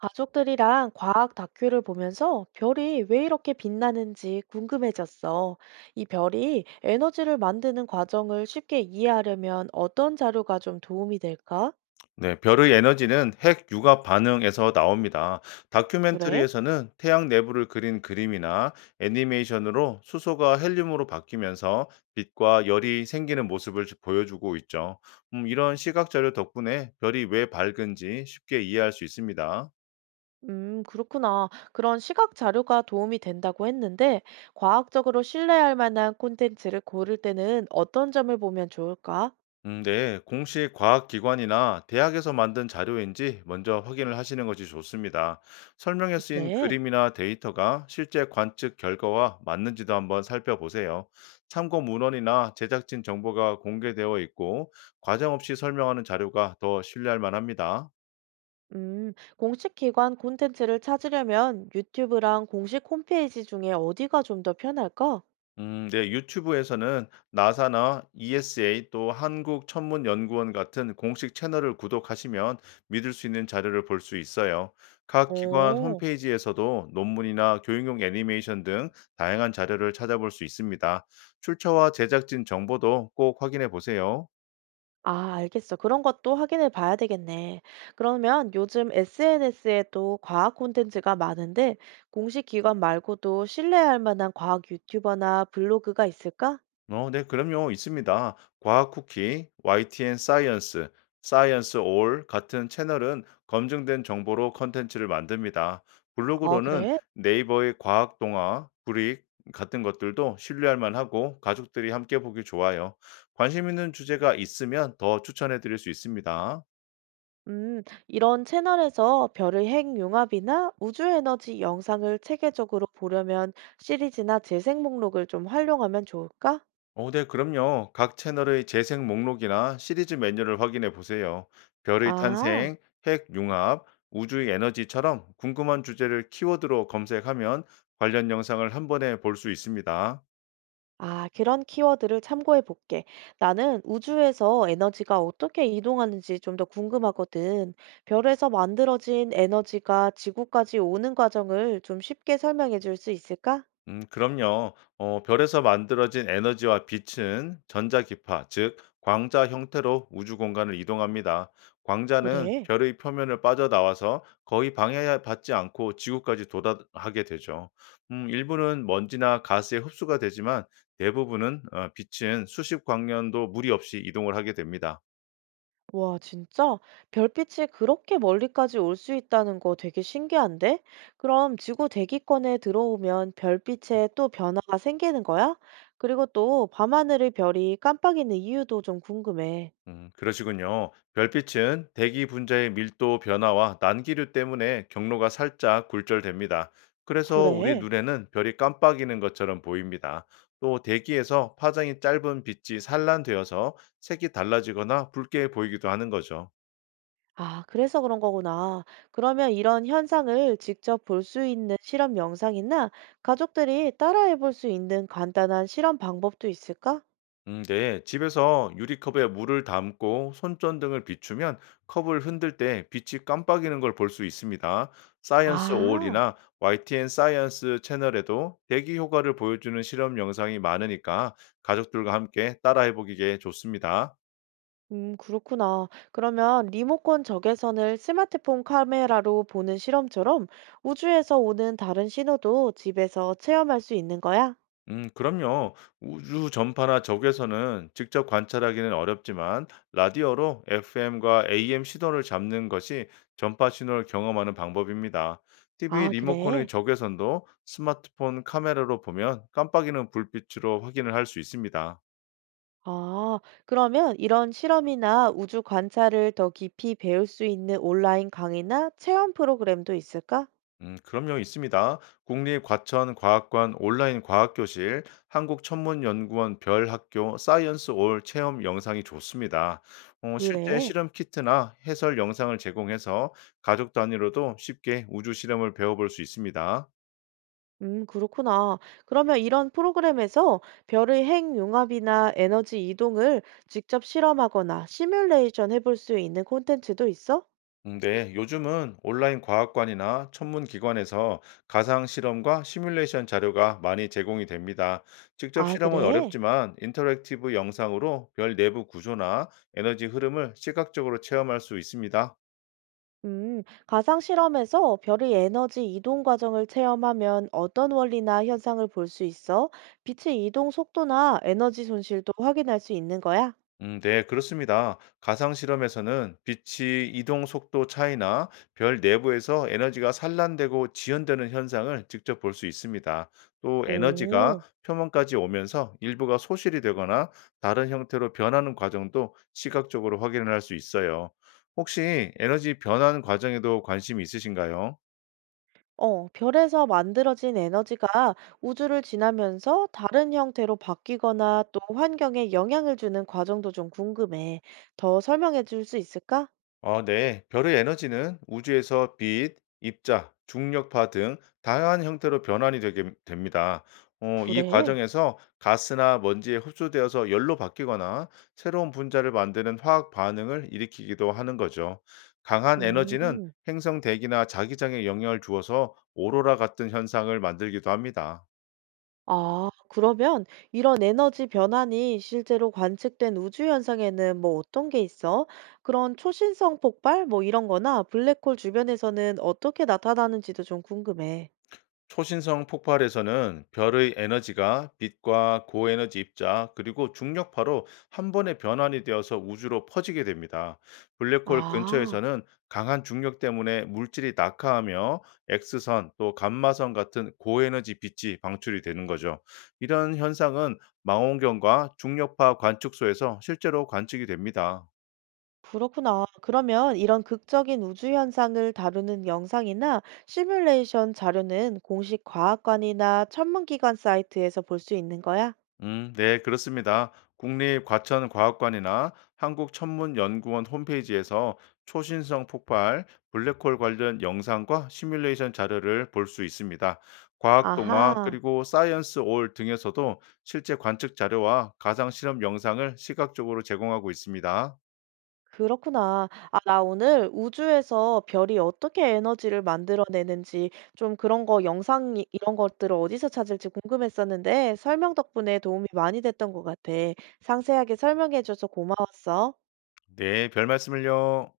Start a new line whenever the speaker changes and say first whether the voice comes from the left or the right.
right: 가족들이랑 과학 다큐를 보면서 별이 왜 이렇게 빛나는지 궁금해졌어. 이 별이 에너지를 만드는 과정을 쉽게 이해하려면 어떤 자료가 좀 도움이 될까?
left: 네, 별의 에너지는 핵 융합 반응에서 나옵니다.
right: 그래?
left: 다큐멘터리에서는 태양 내부를 그린 그림이나 애니메이션으로 수소가 헬륨으로 바뀌면서 빛과 열이 생기는 모습을 보여주고 있죠. 이런 시각 자료 덕분에 별이 왜 밝은지 쉽게 이해할 수 있습니다.
right: 그렇구나. 그런 시각 자료가 도움이 된다고 했는데, 과학적으로 신뢰할 만한 콘텐츠를 고를 때는 어떤 점을 보면 좋을까?
left: 네, 공식 과학기관이나 대학에서 만든 자료인지 먼저 확인을 하시는 것이 좋습니다. 설명에 쓰인
right: 그래.
left: 그림이나 데이터가 실제 관측 결과와 맞는지도 한번 살펴보세요. 참고 문헌이나 제작진 정보가 공개되어 있고, 과정 없이 설명하는 자료가 더 신뢰할 만합니다.
right: 공식 기관 콘텐츠를 찾으려면 유튜브랑 공식 홈페이지 중에 어디가 좀 더 편할까?
left: 네, 유튜브에서는 나사나 ESA 또 한국천문연구원 같은 공식 채널을 구독하시면 믿을 수 있는 자료를 볼 수 있어요. 각 기관
right: 오,
left: 홈페이지에서도 논문이나 교육용 애니메이션 등 다양한 자료를 찾아볼 수 있습니다. 출처와 제작진 정보도 꼭 확인해 보세요.
right: 아 알겠어. 그런 것도 확인해 봐야 되겠네. 그러면 요즘 SNS에도 과학 콘텐츠가 많은데 공식 기관 말고도 신뢰할 만한 과학 유튜버나 블로그가 있을까?
left: 네, 그럼요. 있습니다. 과학 쿠키, YTN 사이언스, 사이언스 올 같은 채널은 검증된 정보로 컨텐츠를 만듭니다.
right: 아
left: 블로그로는
right: 그래?
left: 네이버의 과학 동화, 구릭 같은 것들도 신뢰할 만하고 가족들이 함께 보기 좋아요. 관심 있는 주제가 있으면 더 추천해 드릴 수 있습니다.
right: 이런 채널에서 별의 핵융합이나 우주 에너지 영상을 체계적으로 보려면 시리즈나 재생 목록을 좀 활용하면 좋을까?
left: 네, 그럼요. 각 채널의 재생 목록이나 시리즈 메뉴를 확인해 보세요. 별의
right: 아.
left: 탄생, 핵 융합, 우주의 에너지처럼 궁금한 주제를 키워드로 검색하면 관련 영상을 한 번에 볼 수 있습니다.
right: 아, 그런 키워드를 참고해 볼게. 나는 우주에서 에너지가 어떻게 이동하는지 좀 더 궁금하거든. 별에서 만들어진 에너지가 지구까지 오는 과정을 좀 쉽게 설명해 줄 수 있을까?
left: 그럼요. 별에서 만들어진 에너지와 빛은 전자기파, 즉, 광자 형태로 우주 공간을 이동합니다. 광자는
right: 그래.
left: 별의 표면을 빠져나와서 거의 방해받지 않고 지구까지 도달하게 되죠. 일부는 먼지나 가스에 흡수가 되지만 대부분은 빛은 수십 광년도 무리 없이 이동을 하게 됩니다.
right: 와, 진짜? 별빛이 그렇게 멀리까지 올 수 있다는 거 되게 신기한데? 그럼 지구 대기권에 들어오면 별빛에 또 변화가 생기는 거야? 그리고 또 밤하늘의 별이 깜빡이는 이유도 좀 궁금해.
left: 그러시군요. 별빛은 대기 분자의 밀도 변화와 난기류 때문에 경로가 살짝 굴절됩니다. 그래서 우리
right: 그래.
left: 눈에는 별이 깜빡이는 것처럼 보입니다. 또 대기에서 파장이 짧은 빛이 산란되어서 색이 달라지거나 붉게 보이기도 하는 거죠.
right: 아, 그래서 그런 거구나. 그러면 이런 현상을 직접 볼 수 있는 실험 영상이나 가족들이 따라해 볼 수 있는 간단한 실험 방법도 있을까?
left: 네. 집에서 유리컵에 물을 담고 손전등을 비추면 컵을 흔들 때 빛이 깜빡이는 걸 볼 수 있습니다. 사이언스
right: 아,
left: 올이나 YTN 사이언스 채널에도 대기 효과를 보여주는 실험 영상이 많으니까 가족들과 함께 따라해보기에 좋습니다.
right: 그렇구나. 그러면 리모컨 적외선을 스마트폰 카메라로 보는 실험처럼 우주에서 오는 다른 신호도 집에서 체험할 수 있는 거야?
left: 그럼요. 우주 전파나 적외선은 직접 관찰하기는 어렵지만 라디오로 FM과 AM 신호를 잡는 것이 전파 신호를 경험하는 방법입니다. TV
right: 아,
left: 리모컨의
right: 그래.
left: 적외선도 스마트폰 카메라로 보면 깜빡이는 불빛으로 확인을 할 수 있습니다.
right: 아, 그러면 이런 실험이나 우주 관찰을 더 깊이 배울 수 있는 온라인 강의나 체험 프로그램도 있을까?
left: 그럼요, 있습니다. 국립과천과학관 온라인 과학교실, 한국천문연구원 별학교 사이언스 올 체험 영상이 좋습니다. 실제
right: 그래.
left: 실험 키트나 해설 영상을 제공해서 가족 단위로도 쉽게 우주 실험을 배워볼 수 있습니다.
right: 그렇구나. 그러면 이런 프로그램에서 별의 핵 융합이나 에너지 이동을 직접 실험하거나 시뮬레이션 해볼 수 있는 콘텐츠도 있어?
left: 네, 요즘은 온라인 과학관이나 천문기관에서 가상 실험과 시뮬레이션 자료가 많이 제공이 됩니다. 직접
right: 아,
left: 실험은
right: 그래?
left: 어렵지만 인터랙티브 영상으로 별 내부 구조나 에너지 흐름을 시각적으로 체험할 수 있습니다.
right: 가상 실험에서 별의 에너지 이동 과정을 체험하면 어떤 원리나 현상을 볼 수 있어? 빛의 이동 속도나 에너지 손실도 확인할 수 있는 거야?
left: 네, 그렇습니다. 가상 실험에서는 빛이 이동 속도 차이나 별 내부에서 에너지가 산란되고 지연되는 현상을 직접 볼 수 있습니다. 또 에너지가
right: 오.
left: 표면까지 오면서 일부가 소실이 되거나 다른 형태로 변하는 과정도 시각적으로 확인을 할 수 있어요. 혹시 에너지 변환 과정에도 관심이 있으신가요?
right: 어, 별에서 만들어진 에너지가 우주를 지나면서 다른 형태로 바뀌거나 또 환경에 영향을 주는 과정도 좀 궁금해. 더 설명해 줄 수 있을까?
left: 아, 네. 별의 에너지는 우주에서 빛, 입자, 중력파 등 다양한 형태로 변환이 되게 됩니다. 이
right: 그래.
left: 과정에서 가스나 먼지에 흡수되어서 열로 바뀌거나 새로운 분자를 만드는 화학 반응을 일으키기도 하는 거죠. 강한 에너지는
right: 음.
left: 행성 대기나 자기장에 영향을 주어서 오로라 같은 현상을 만들기도 합니다.
right: 아, 그러면 이런 에너지 변환이 실제로 관측된 우주 현상에는 뭐 어떤 게 있어? 그런 초신성 폭발 뭐 이런 거나 블랙홀 주변에서는 어떻게 나타나는지도 좀 궁금해.
left: 초신성 폭발에서는 별의 에너지가 빛과 고에너지 입자 그리고 중력파로 한 번에 변환이 되어서 우주로 퍼지게 됩니다. 블랙홀
right: 아.
left: 근처에서는 강한 중력 때문에 물질이 낙하하며 X선 또 감마선 같은 고에너지 빛이 방출이 되는 거죠. 이런 현상은 망원경과 중력파 관측소에서 실제로 관측이 됩니다.
right: 그렇구나. 그러면 이런 극적인 우주 현상을 다루는 영상이나 시뮬레이션 자료는 공식 과학관이나 천문기관 사이트에서 볼 수 있는 거야?
left: 네, 그렇습니다. 국립과천과학관이나 한국천문연구원 홈페이지에서 초신성 폭발, 블랙홀 관련 영상과 시뮬레이션 자료를 볼 수 있습니다. 과학 동화
right: 아하,
left: 그리고 사이언스 올 등에서도 실제 관측 자료와 가상 실험 영상을 시각적으로 제공하고 있습니다.
right: 그렇구나. 아, 나 오늘 우주에서 별이 어떻게 에너지를 만들어내는지 좀 그런 거 영상 이런 것들을 어디서 찾을지 궁금했었는데 설명 덕분에 도움이 많이 됐던 것 같아. 상세하게 설명해줘서 고마웠어.
left: 네, 별 말씀을요.